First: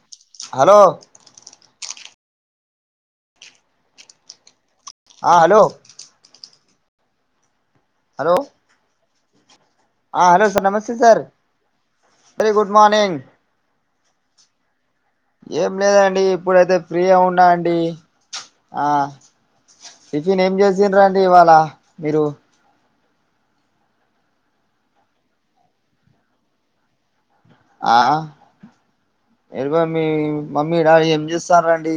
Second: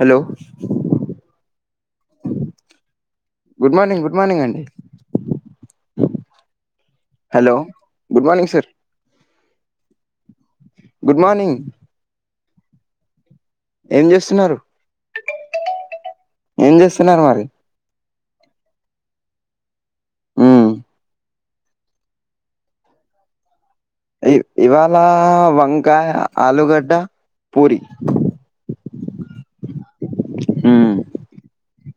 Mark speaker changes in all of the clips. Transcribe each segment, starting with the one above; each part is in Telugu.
Speaker 1: hello
Speaker 2: hello
Speaker 1: good morning good morning అండి
Speaker 2: ఆ hello
Speaker 1: hello good
Speaker 2: hello
Speaker 1: morning sir
Speaker 2: ఆ హలో సార్ నమస్తే
Speaker 1: good
Speaker 2: sir
Speaker 1: morning
Speaker 2: very good morning
Speaker 1: ఏం చేస్తున్నారు
Speaker 2: ఏం లేదండి
Speaker 1: ఏం
Speaker 2: ఇప్పుడైతే ఫ్రీగా
Speaker 1: చేస్తున్నారు మరి
Speaker 2: ఉన్నా అండి ఆ టిఫిన్ ఏం
Speaker 1: మ్మ్
Speaker 2: చేసినరు రండి ఇవాళ మీరు
Speaker 1: ఇ ఇవాళ వంకాయ ఆలుగడ్డ పూరి
Speaker 2: ఆ ఎర [unintelligible] మీ మమ్మీ
Speaker 1: మ్మ్
Speaker 2: డాడ ఏం చేస్తన్నండి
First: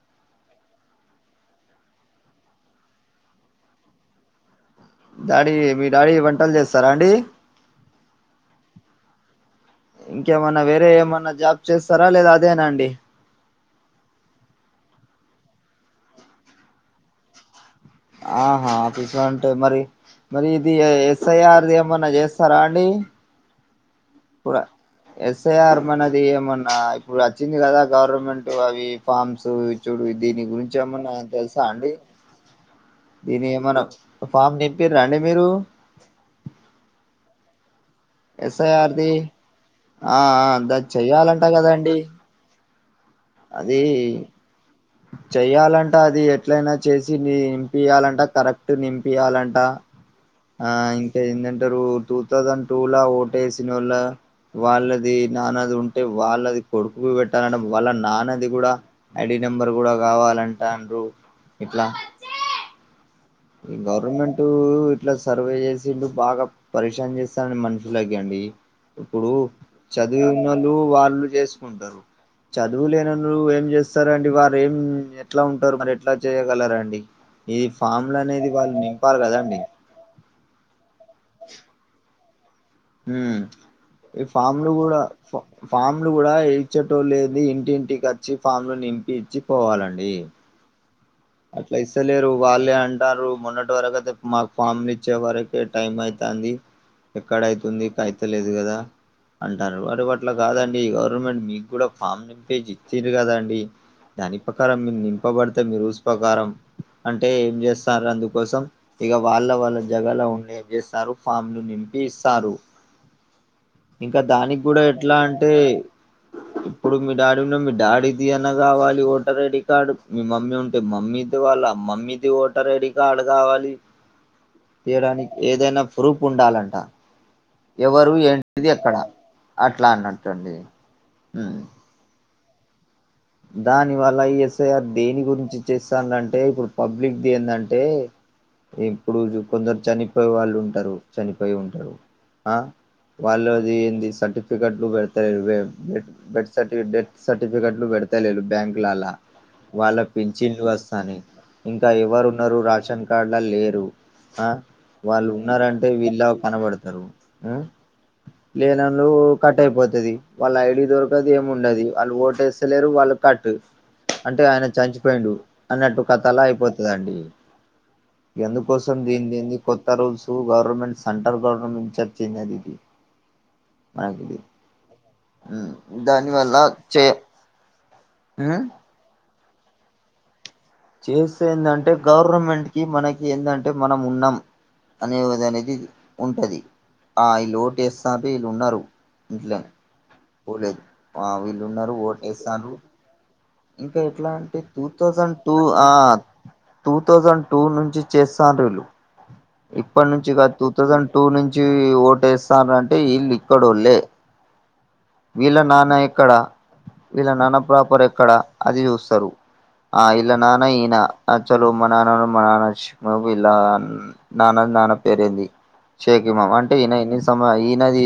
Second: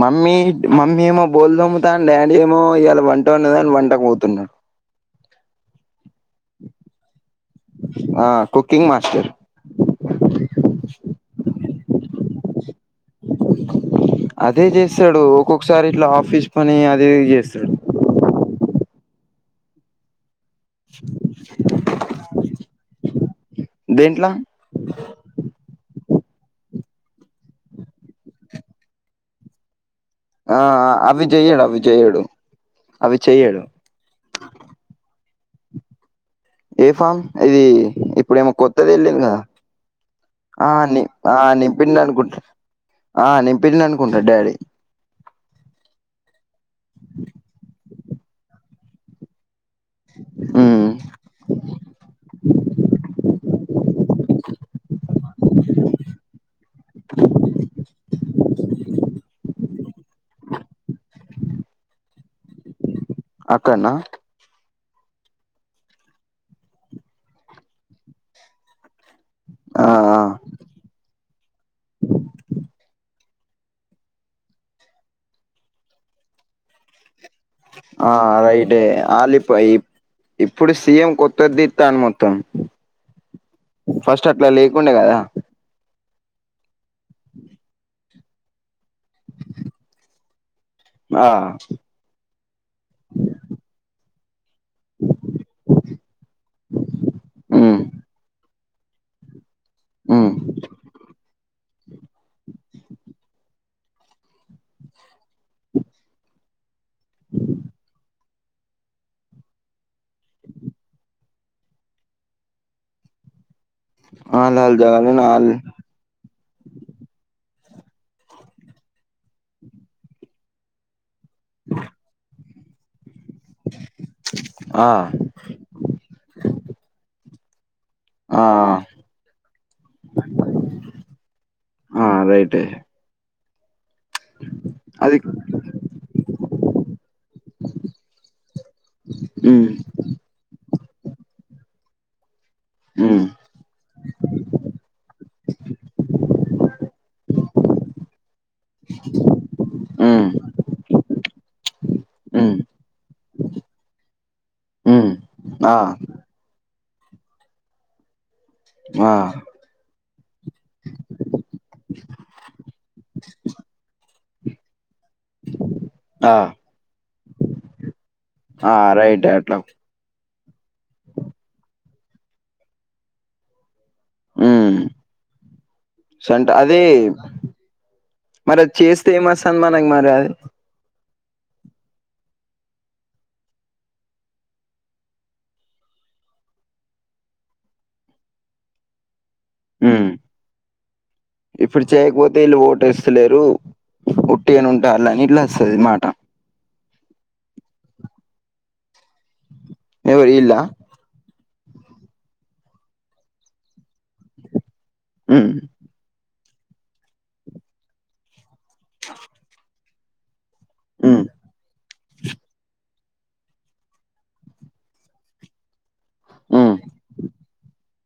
Speaker 1: మమ్మీ మమ్మీ ఏమో బోల్దొమ్ముతా అని డాడీ ఏమో ఇలా వంట ఊన్నదని వంటకు పోతున్నాడు
Speaker 2: డాడీ మీ డాడీ వంటలు చేస్తారా అండి
Speaker 1: ఆ కుకింగ్ మాస్టర్
Speaker 2: ఇంకేమన్నా వేరే ఏమన్నా జాబ్ చేస్తారా లేదా అదేనా అండి
Speaker 1: అదే చేస్తాడు ఒక్కొక్కసారి ఇట్లా ఆఫీస్ పని అదే చేస్తాడు
Speaker 2: ఆహా ఆఫీస్లో అంటే మరి మరి ఇది ఎస్ఐఆర్ది ఏమన్నా చేస్తారా అండి
Speaker 1: దేంట్లా
Speaker 2: కూడా ఎస్ఐఆర్ మనది ఏమన్నా ఇప్పుడు వచ్చింది కదా గవర్నమెంట్ అవి ఫామ్స్ చూడు దీని
Speaker 1: ఆ
Speaker 2: గురించి ఏమన్నా
Speaker 1: అవి చెయ్యడు
Speaker 2: తెలుసా
Speaker 1: అవి
Speaker 2: అండి
Speaker 1: చెయ్యడు అవి
Speaker 2: దీని
Speaker 1: చెయ్యడు
Speaker 2: ఏమన్నా ఫామ్ నింపిరా అండి మీరు
Speaker 1: ఏ ఫామ్ ఇది ఇప్పుడేమో కొత్తది
Speaker 2: ఎస్ఐఆర్ది
Speaker 1: వెళ్ళింది కా
Speaker 2: ఆ
Speaker 1: ఆ
Speaker 2: ద
Speaker 1: ని ఆ
Speaker 2: చెయ్యాలంట కదండి
Speaker 1: నింపింది అనుకుంటు
Speaker 2: అది చెయ్యాలంట అది ఎట్లయినా చేసి నింపియాలంట కరెక్ట్ నింపియాలంట ఆ
Speaker 1: ఉమ్
Speaker 2: ఇంకా ఏం దంటరు టూ థౌజండ్ టూ లో ఓటు వేసిన వాళ్ళ వాళ్ళది నాన్నది ఉంటే వాళ్ళది కొడుకుకి పెట్టాలంట వాళ్ళ నాన్నది కూడా ఐడి నెంబర్ కూడా కావాలంటన్నారు ఇట్లా ఇ
Speaker 1: అక్కడనా
Speaker 2: గవర్నమెంట్ ఇట్లా సర్వే చేసిండు బాగా పరిశాన్ చేస్తానని మనుషులాగ అండి ఇప్పుడు
Speaker 1: ఆ
Speaker 2: చదివున్నళ్ళు వాళ్ళు చేసుకుంటారు చదువులేన ఏం చేస్తారండి వారు ఏం ఎట్లా ఉంటారు మరి ఎట్లా చేయగలరండి ఇ ఫామ్
Speaker 1: ఆ రైటే అలిపో ఇ ఇప్పుడు సీఎం కొత్తదిదిస్తాను మొత్తం
Speaker 2: ఉం ఈ
Speaker 1: ఫస్ట్ అట్లా
Speaker 2: ఫామ్లు
Speaker 1: లేకుండే
Speaker 2: కూడా
Speaker 1: కదా
Speaker 2: ఫామ్లు కూడా ఇ ఇచ్చేటోళ్లేంది ఇంటింటికి వచ్చి ఫామ్ లో నింపి ఇచ్చి పోవాలండి
Speaker 1: ఆ
Speaker 2: లేరు వాళ్ళే అంటారు మొన్నటి వరకు అయితే మాకు ఫామ్లు ఇచ్చే వరకే టైం అయితుంది
Speaker 1: ఉమ్
Speaker 2: ఎక్కడైతుందికా అయితేలేదు కదా అంటరూ [unintelligible]
Speaker 1: ఉమ్
Speaker 2: అట్లా కాదండి గవర్నమెంట్ మీకు కూడా ఫామ్ నింపే ఇచ్చంది కదండి దాని ప్రకారం మీరు నింపబడితే మీరు రూల్స్ ప్రకారం అంటే ఏం చేస్తారు అందుకోసం ఇగ వాళ్ళ వాళ్ళ జగలో ఉండి ఏమ్ చేస్తారు ఫామ్లు నింపి ఇస్తారు ఇంకా దానికి
Speaker 1: ఆలాల్
Speaker 2: కూడా ఎట్లా
Speaker 1: జగనన్న
Speaker 2: అంటే
Speaker 1: ఆల్
Speaker 2: ఇప్పుడు మీ డాడీ ఉన్నా మీ డాడీది అనా కావాలి ఓటర్ ఐడి కార్డు మీ మమ్మీ ఉ మమ్మీది వాళ్ళ మమ్మీది ఓటర్ ఐడి కార్డు కావాలి
Speaker 1: ఆ
Speaker 2: తీయడానికి ఏదైనా ప్రూఫ ఉండాలంట ఎవరు
Speaker 1: ఆ
Speaker 2: ఏంటిది అక్కడ అట్లా అన్నట్లు అండి
Speaker 1: ఆ రైటే
Speaker 2: దాని వల్ల ఈఎస్ఐఆర్
Speaker 1: అది
Speaker 2: దేని గురించి చేస్తనుంటే ఇప్పుడు పబ్లిక్ ది దేనిందంటె ఇప్పుడు
Speaker 1: ఉమ్
Speaker 2: కొందరు చనిపోయ వాళ్ళు ఉంటారు చనిపోయి ఉంటారు ఆ
Speaker 1: ఉమ్
Speaker 2: వాళ్ళు అది ఏంది సర్టిఫికెట్లు పెడతారు ఇరవై ఒకటి బెత్ సర్టిఫికెట్ డెత్ సర్టిఫికెట్లు పెడతాలె బ్యాంక్ లల్ల వాళ్ళ
Speaker 1: ఉమ్
Speaker 2: పెంచిళ్లు వస్తాయి ఇంకా
Speaker 1: ఉమ్
Speaker 2: ఎవరున్నారు రాషన్ కార్డుల లేరు ఆ
Speaker 1: ఉమ్
Speaker 2: వాళ్ళు
Speaker 1: ఆ
Speaker 2: ఉన్నారంటే వీళ్లా కనబడతారు ఆ లేనోళ్లు
Speaker 1: ఆ
Speaker 2: కట్ అయిపోతది వాళ్ళ ఐడి దొరకదు ఏమి ఉండది వాళ్ళు ఓటేస్తేలేరు వాళ్ళు కట్ అంటే ఆయన చంచి పోయిండు అన్నట్టు
Speaker 1: ఆ
Speaker 2: కథలా అయిపోతుందిండి
Speaker 1: ఆ
Speaker 2: ఎందుకోసం
Speaker 1: రైట్
Speaker 2: దీని దీన్న
Speaker 1: అట్లా
Speaker 2: కొ కొత్త రూల్స్ గవర్నమెంట్ స్ సెంట్రల్ గవర్నమెట్ చర్చ ఇది మాకు ఇది
Speaker 1: ఉమ్
Speaker 2: దాని
Speaker 1: సంట
Speaker 2: వల్ల
Speaker 1: అది
Speaker 2: వచ్చే
Speaker 1: మరి అది చేస్తే ఏమి వస్తాంది మనకి మరి అది
Speaker 2: చేస్తే ఏందంటే గవర్నమెంట్ కి మనకి ఏందంటే మనం ఉన్నాం అనే వది అనేది ఉంటది ఆ ఈలు లోటే వేస్తాంది వీళ్ళు ఉన్నారు ఇంట్లో
Speaker 1: ఉమ్
Speaker 2: ఊ లేర్ ఆ వీళ్ళు ఉన్నారు ఓటేస్తాండ్రు
Speaker 1: లేరు
Speaker 2: ఇంకా ఎట్లా అంటే టూ థౌజండ్ టూ
Speaker 1: వస్తది
Speaker 2: ఆ
Speaker 1: మాట
Speaker 2: టూ థౌజండ్ టూ నుంచి చేస్తా డ్రు వీళ్లు ఇప్పటి నుంచి
Speaker 1: ఎవరు ఈళ్ళ
Speaker 2: కాదు టూ థౌజండ్ టూ నుంచి ఓటేస్తారంటే ఈళ్లు ఇక్కడొల్లే
Speaker 1: ఉమ్
Speaker 2: వీళ్ళ నాన్న ఎక్కడ వీళ్ళ నాన్నపపర్ ఎక్కడ అది చూస్తారు ఆ ఇళ్ళ నాన్న ఈయన
Speaker 1: ఉమ్
Speaker 2: చాలు మా నాన్న మా నాన్నచ్చ మలా వీళ్ళ నాన్న నాన్న పేరేంది షేక మామ్
Speaker 1: ఉమ్
Speaker 2: అంటే ఈయన ఇన్ని సమ ఈయనది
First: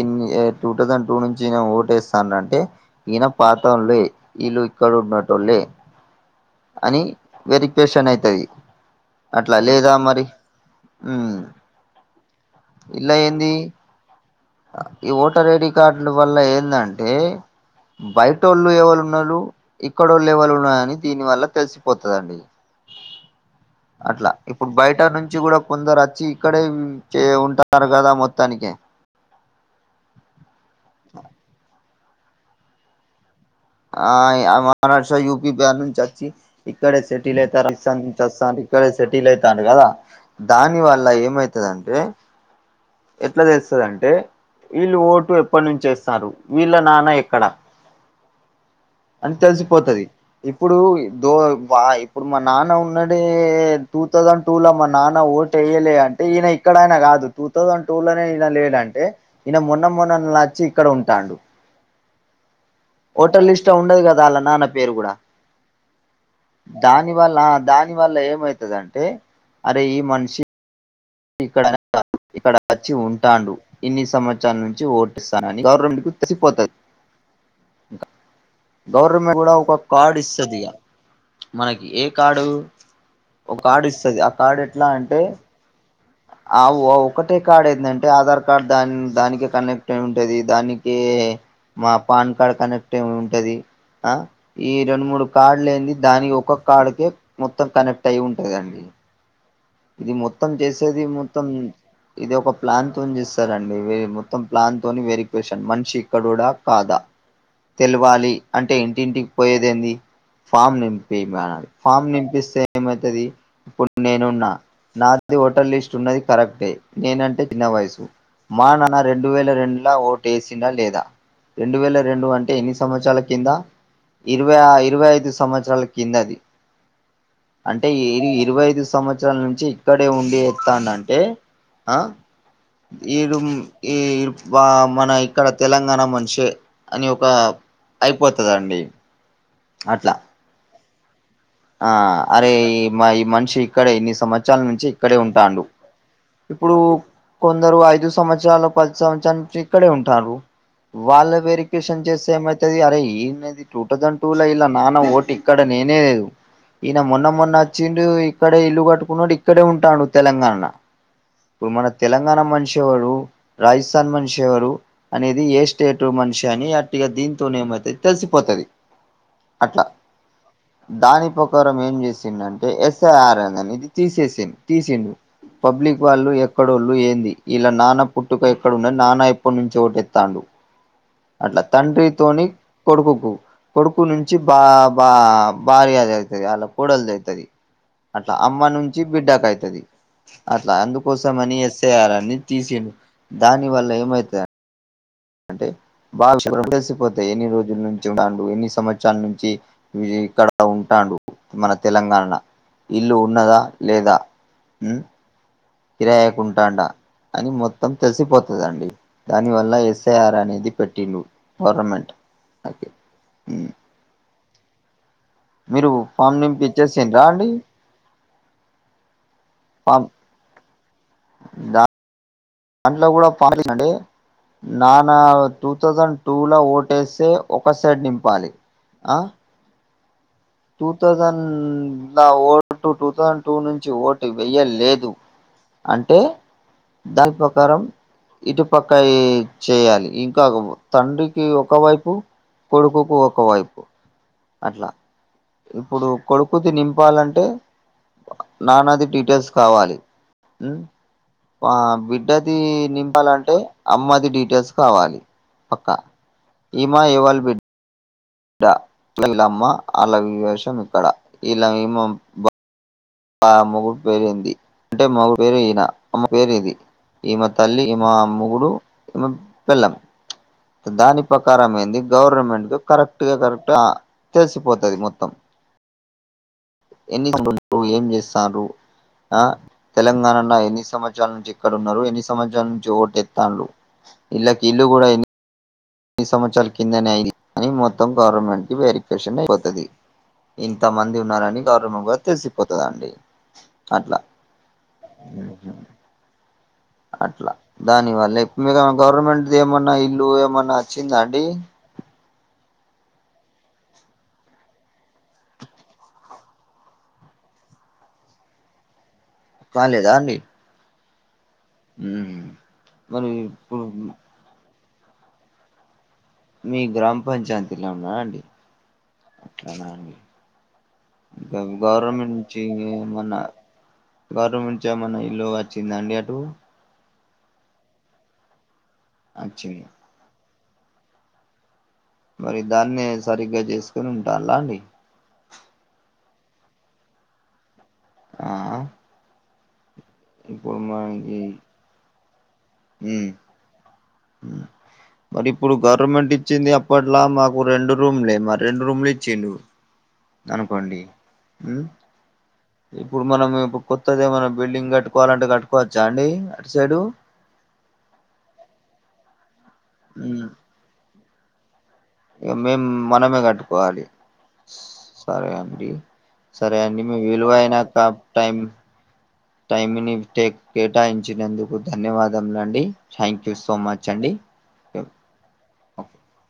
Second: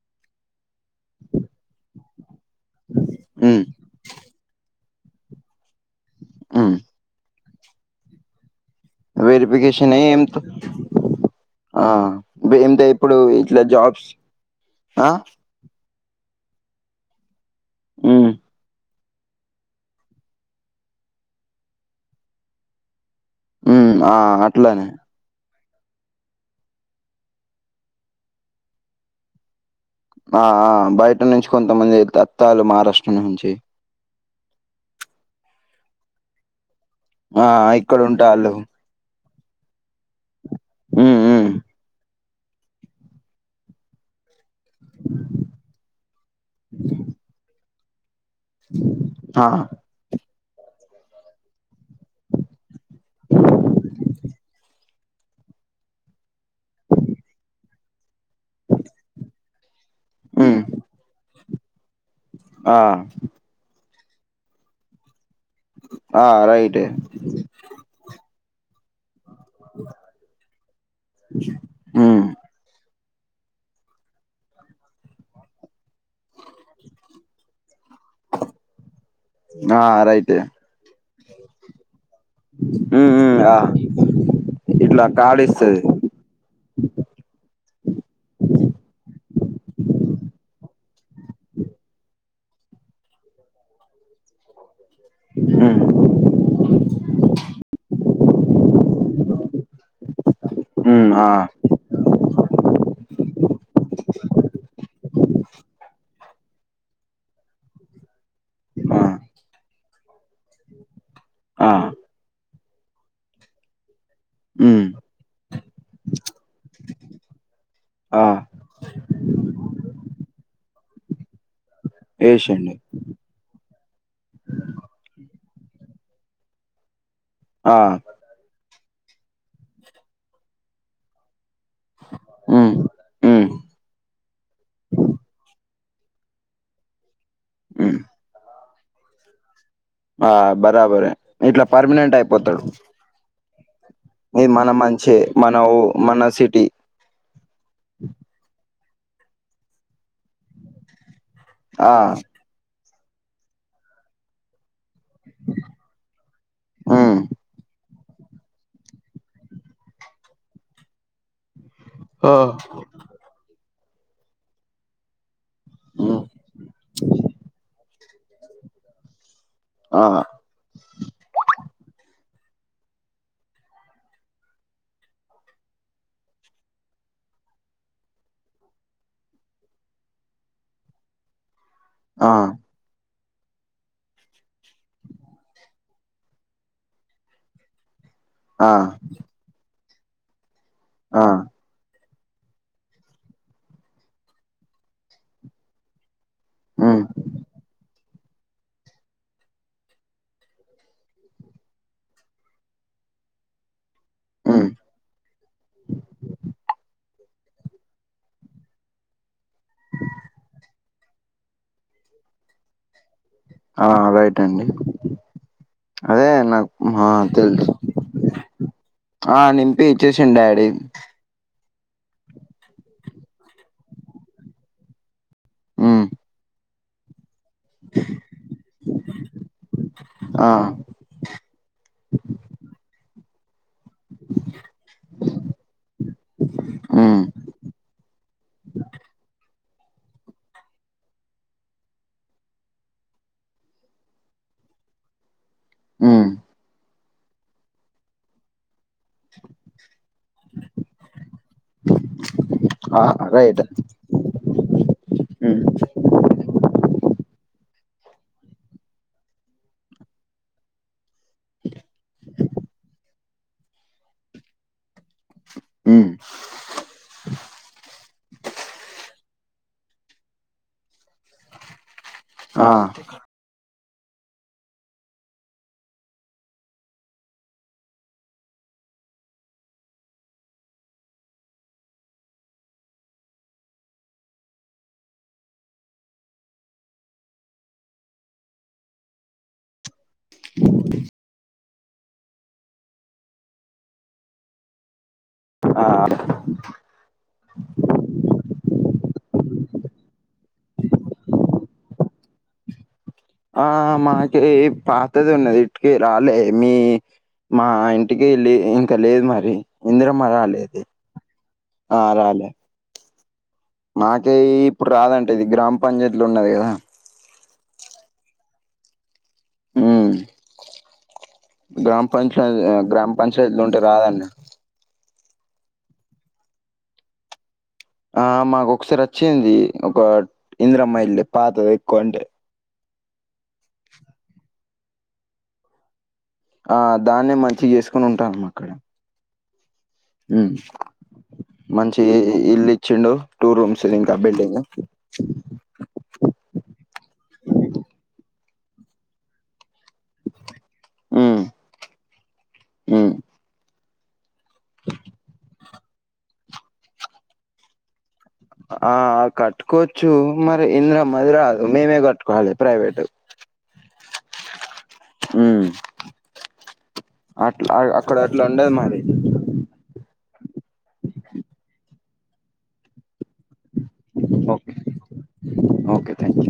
Speaker 2: టూ థౌజండ్ టూ నుంచి నేను ఓటేస్తాన అంటే ఈయన
Speaker 1: ఉమ్
Speaker 2: పాతం లే వీల్ళు ఇక్కడ ఉన్నటోళ్లే
Speaker 1: ఉమ్
Speaker 2: అని వెరిఫికేషన్ అయితాయి
Speaker 1: వెరిఫికేషన్ అయ్యి ఏ
Speaker 2: ఉమ్
Speaker 1: ఆ ఇప్పుడు ఏందో
Speaker 2: ఇలా
Speaker 1: ఇప్పుడు
Speaker 2: ఏంది
Speaker 1: ఇట్లా జాబ్స్ ఆ
Speaker 2: ఈ ఓటర్ ఐడి కార్డుల వల్ల ఏందంటే
Speaker 1: ఉమ్
Speaker 2: బయట వాళ్ళు ఎవరు ఉన్నారు ఇక్కడళ్ళెవళ్ళు ఉన్నాయని దీని వల్ల తెలిసిపోతుందండి
Speaker 1: ఉమ్ ఆ
Speaker 2: అట్లా ఇప్పుడు
Speaker 1: అట్లానే
Speaker 2: బయట నుంచి కూడా కొందరు వచ్చి ఇక్కడే చే ఉంటారు కదా మొత్తానికి
Speaker 1: ఆ ఆ బయట నుంచి కొంతమంది తత్తాలు మహారాష్ట్ర నుంచి
Speaker 2: ఆ యా మహారాష్ట్ర యూపి బ్యాలంచ్ వచ్చి ఇక్కడే సెటిల్
Speaker 1: ఆ
Speaker 2: అయితారు
Speaker 1: ఇక్కడ
Speaker 2: సంత
Speaker 1: ఉంటాళ్ళు
Speaker 2: సారా ఇక్కడే సెటిల్ అయితారు కదా దాని వల్ల
Speaker 1: ఉమ్ ఉమ్
Speaker 2: ఏమైతది అంటే ఎట్లా తెలుస్తుదంటే వీళ్ళు ఓటు ఎప్పటి నుంచి ఏస్తరు వీళ్ళ నాన్న ఎక్కడ
Speaker 1: అ
Speaker 2: అని తెలిసిపోతది ఇప్పుడు దో వా ఇప్పుడు మా నాన్న ఉన్నడే టూ థౌసండ్ టూ ల మా నాన్న ఓట్ యలే అంటే ఈయన ఇక్కడ ఆయిన కాదు టూ థౌసండ్ టూ లనే ఈయన లేదంటే ఈన మొన్న మొన్న నల్
Speaker 1: ఉమ్
Speaker 2: నచ్చి ఇక్కడ ఉంటాడు
Speaker 1: ఆ
Speaker 2: హోటల్ లిస్ట్ ల ఉండదు కదా వాళ్ళ నాన్న పేరు కూడా
Speaker 1: ఆ రైట్ ఏ
Speaker 2: దాని వల్ల ఆ దాని వల్ల ఏమయితదంటే అరే ఈ మనిషి ఇక్కడనక
Speaker 1: ఉమ్
Speaker 2: ఇక్కడ వచ్చి ఉంటాండు ఇన్ని సంవత్సరాల నుంచి ఓట్ ఏస్తానని గవర్నమెంట్ కు తెసిపోతది ఇంకా గవర్నమెంట్ కూడా ఒక
Speaker 1: ఆ
Speaker 2: కార్డు
Speaker 1: రైటే
Speaker 2: ఇస్తది మనకి ఏ కార్డు
Speaker 1: ఉమ్ ఉమ్ ఆ
Speaker 2: ఒక కార్డు ఇస్తది ఆ కార్డు ఎట్లా అంటే
Speaker 1: సరే
Speaker 2: ఆ ఒ ఒకటే కార్డు ఏందంటే ఆధార్ కార్డు దాని దానికి కనెక్ట్ అయి ఉంటది దానికి మా పాన్ కార్డ్ కనెక్ట్ ఏ ఉంటది ఆ ఈ రెండు మూడు కార్డులు
Speaker 1: ఉమ్
Speaker 2: ఏంది దాని ఒక్క కార్డుకే మొత్తం కనెక్ట్ అయి ఉంటదండి ఇది మొత్తం చేసేది
Speaker 1: ఉమ్ ఆ
Speaker 2: మొత్తం ఇది ఒక ప్లాన్ తోని చేస్తారండి వె మొత్తం ప్లాన్ తోని వేరిక్వాషన్ మనిషి ఇక్కడోడా కాదా తెలువాలి అంటే
Speaker 1: ఆ
Speaker 2: ఇంటింటికి పోయేది ఏంది ఫామ్ నింపి మనాలి
Speaker 1: ఆ
Speaker 2: ఫామ్ నింపిస్తే ఏమయితది ఇప్పుడు నేనున్నా
Speaker 1: ఊ
Speaker 2: నాది ఓటర్ లిస్ట్ ఉన్నది కరెక్టే నేనంటే చిన్న వయసు
Speaker 1: ఆ
Speaker 2: మా నాన్న రెండు వేల రెండులా ఓటు వేసిండా లేదా రెండు వేల రెండు అంటే ఎన్ని
Speaker 1: ఏషండి
Speaker 2: సంవత్సరాల కింద ఇరవై ఆ ఇరవై ఐదు సంవత్సరాల కింద అది
Speaker 1: ఆ
Speaker 2: అంటే ఇ ఇరవై ఐదు సంవత్సరాల నుంచి ఇక్కడే ఉండి చేస్తాండంటే ఆ
Speaker 1: ఉమ్
Speaker 2: ఈడు
Speaker 1: ఉమ్
Speaker 2: ఈ మా మన ఇక్కడ తెలంగాణ మనిషె అని ఒక
Speaker 1: ఉమ్
Speaker 2: అయిపోతదండి అట్లా
Speaker 1: ఆ బరాబరె ఇట్లా
Speaker 2: ఆ
Speaker 1: పర్మనెంట్
Speaker 2: అరే
Speaker 1: అయిపోతాడు
Speaker 2: మా ఈ మనిషి ఇక్కడే ఇన్ని
Speaker 1: ఇది
Speaker 2: సంవత్సరాల
Speaker 1: మన
Speaker 2: నుంచి
Speaker 1: మంచి
Speaker 2: ఇక్కడే
Speaker 1: మన
Speaker 2: ఉంటాండు
Speaker 1: ఊ మన సిటీ
Speaker 2: ఇప్పుడు కొందరు ఐదు సంవత్సరాలు పది సంవత్సరాల నుంచి ఇక్కడే ఉంటారు వాళ్ళ వేరి
Speaker 1: ఆ
Speaker 2: ప్లికెషన్ చేస్తే ఏమైతది అరే ఏందిది టూ థౌజండ్ టూ లో ఇలా నానా ఓటు ఇక్కడ నేనే లేదు ఈన
Speaker 1: ఉమ్
Speaker 2: మొన్న మొన్న వచ్చిండు ఇక్కడే ఇల్లు కట్టుకున్నాడు ఇక్కడే ఉంటాండు తెలంగాణన ఇప్పుడు మన తెలంగాణ మనిషి ఎవరు రాజస్థాన్ మనిషి ఎవరు అనేది ఏ స్టేట్
Speaker 1: ఉమ్
Speaker 2: మనిషి అని అట్టిగ దీంతోని ఏమైతది తెలిసిపోతది అట్లా
Speaker 1: ఆ
Speaker 2: దాని పకారం ఏం చేసిండు అంటే ఎస్ఐఆర్ అనేది తీసేసిండు తీసిండు పబ్లిక్ వాళ్ళు ఎక్కడోళ్ళు ఏంది ఇలా నానా పుట్టుక ఎక్కడున్నది నాన్న ఎప్పటి నుంచి ఓటెస్తండు అట్లా
Speaker 1: ఆ
Speaker 2: తండ్రితోని కొడుకుకు కొడుకు నుంచి బా బా భార్యది అది తది ఆల కూడల్ది ఐతది అట్లా అమ్మ
Speaker 1: ఆ
Speaker 2: నుంచి బిడ్డక ఐతది అట్లా
Speaker 1: ఆ
Speaker 2: అందుకోసమని ఎస్ఏఆర్ అని తీసిండు దాని వల్ల ఏమైత అంటే బాగా [unintelligible]
Speaker 1: ఉమ్
Speaker 2: సిపోతే ఎన్ని రోజుల నుంచి ఉంటాడు ఎన్ని సంవత్సరాల నుంచి వీ ఇక్కడ ఉంటాడు మన తెలంగాణల ఇల్లు ఉన్నదా లేదా
Speaker 1: ఉమ్
Speaker 2: వ్మ్ కిరాయికుంటాండా అని మొత్తం తెలిసిపోతదండి దాని వల్ల ఎస్ ఐ ఆర్ అనేది పెట్టిండు గవర్నమెంట్
Speaker 1: ఆ రైట్ అండి
Speaker 2: మీరు
Speaker 1: అదే
Speaker 2: ఫామ్
Speaker 1: నాకు మా
Speaker 2: నింపిచ్చేసిండ్రా అండి
Speaker 1: తెల్సు ఆ నింపి ఇచ్చేసిన్ డాడీ
Speaker 2: దా దాంట్లో కూడా [unintelligible] నాన్న టూ
Speaker 1: ఉమ్
Speaker 2: థౌసండ్ టూ లో ఓటేసే ఒక సైడ్ నింపాలి ఆ
Speaker 1: ఆ
Speaker 2: టూ థౌజండ్ ల ఓట్ టూ థౌజండ్ టూ ను ఓటు వెయ్యలేదు అంటే
Speaker 1: ఉమ్
Speaker 2: దాన్ ప్రకారం ఇటుపక్క ఏ చేయాలి ఇంకా ఓ తండ్రికి ఒకవైపు కొడుకుకు ఒకవైపు అట్లా ఇప్పుడు
Speaker 1: ఉమ్
Speaker 2: కొడుకు తి నింపాలంటే నాన్నది డీటెయిల్స్ కావాలి వ్మ్ బిడ్డది
Speaker 1: ఆ
Speaker 2: నింపాలంటే
Speaker 1: రైట్
Speaker 2: అమ్మది డీటెయిల్స్ కావాలి
Speaker 1: ఉమ్
Speaker 2: పక్క ఈమా ఏవాళు బేడ్ డ ఇలమ్మ అళ్ళ విషం ఇక్కడ ఇలా ఏమో ఆ మొగుడు పేరు ఏంది అంటే మొగురు పేరు ఈయన
Speaker 1: ఉమ్
Speaker 2: అమ్మ పేరు ఇది ఈమె తల్లి ఈమె మొగుడు ఈమె పెళ్ళాం దాని ప్రకారం ఏంది
Speaker 1: ఆ
Speaker 2: గవర్నమెంట్ కర కరెక్టా తెలిసిపోతది మొత్తం ఎన్ని నువు ఏం చేస్తాన్రు ఆ తెలంగాణల ఎన్ని సంవత్సరాల నుంచి ఇక్కడ ఉన్నారు ఎన్ని సంవత్సరాల నుంచి ఓటెత్తాన్లు ఇళ్లకు ఇల్లు కూడా అయ్యింది ఎన్ని సంవత్సరాల కిందనేయి అని మొత్తం గవర్నమెంట్ వెరిఫికేషన్ అయిపోతది ఇంత మంది ఉన్నారని గౌరమువ్వా తెసిపోతదండి అట్లా
Speaker 1: ఆ
Speaker 2: అట్లా దాని వల్ల ఇప్పు [inaudible] గవర్నమెంట్ ఏమన్నా ఇల్లు ఏమన్నా చ్చిందండి
Speaker 1: ఆ మాకి పాతది ఉన్నది ఇటికే రాలే మీ మా ఇంటికి ఏళ్లి ఇంకా లేదు మరి
Speaker 2: కాలేదా
Speaker 1: ఇందిరమ్మ
Speaker 2: అండి
Speaker 1: రాలేది
Speaker 2: ఉమ్ మరి ఇప్పు
Speaker 1: ఇ ఇప్పుడు రాదంట ఇది గ్రామ పంచాయతీ లో ఉన్నది కదా
Speaker 2: గ్రామ్పంచాయ తిన్నామా అండి అవునా
Speaker 1: ఉమ్
Speaker 2: ఇంకా
Speaker 1: గ్రామ
Speaker 2: గవర్నమెంట్
Speaker 1: పంచాయత్
Speaker 2: నుంచి
Speaker 1: గ్రామ
Speaker 2: మన
Speaker 1: పంచాయతీలో ఉంటే రాదండి
Speaker 2: గవర్నమెంట్ ఇచ్చ మన ఇల్లు వచ్చిందాండి అటు
Speaker 1: ఆ మాకు ఒకసారి వచ్చింది ఒక ఇందిరమ్మ ఇళ్లు పాతదికొంటే
Speaker 2: మరి దాన్నే సరిగ్గా చేసుకుని ఉంటాల్లా అండి
Speaker 1: ఆ దాన్నే మంచిగా చేసుకుని ఉంటాళ్లు మా
Speaker 2: ఆ
Speaker 1: అక్కడ వ్మ్
Speaker 2: ఇప్పుడు మనకి
Speaker 1: మంచి ఇ ఇల్లు ఇచ్చిండు
Speaker 2: ఉమ్
Speaker 1: టూ రూమ్స్ ఇంకా బిల్డింగ్
Speaker 2: ఉమ్ మరి ఇప్పుడు గవర్నమెంట్ ఇచ్చింది అప్పట్లా మాకు రెండు రూమ్లే మరి రెండు రూమ్లు ఇచ్చిళ్లు అనుకోండి
Speaker 1: ఉమ్
Speaker 2: ఉ
Speaker 1: ఉమ్
Speaker 2: ఇప్పుడు మనం కొత్తది ఏమైన్నా బిల్డింగ్ కట్టుకోవాలంటే కట్టుకోవచ్చా అండి అటు సైడు
Speaker 1: ఆ కట్టుకోవచ్చు మరి ఇంద్రమది రాదు మేమే కట్టుకో
Speaker 2: ఇక మేం మనమే కట్టుకోవాలి సరే అండి సరే అండి మీ విలువైన
Speaker 1: అట్లా
Speaker 2: క
Speaker 1: అక్కడ అట్లా
Speaker 2: టైం
Speaker 1: ఉండదు మరి
Speaker 2: టైమ్ని టేక్ కేటాయించినందుకు ధన్యవాదములండి థ్యాంక్ యూ సో మచ్ అండి
Speaker 1: ఓకే ఓకే థ్యాంక్ యూ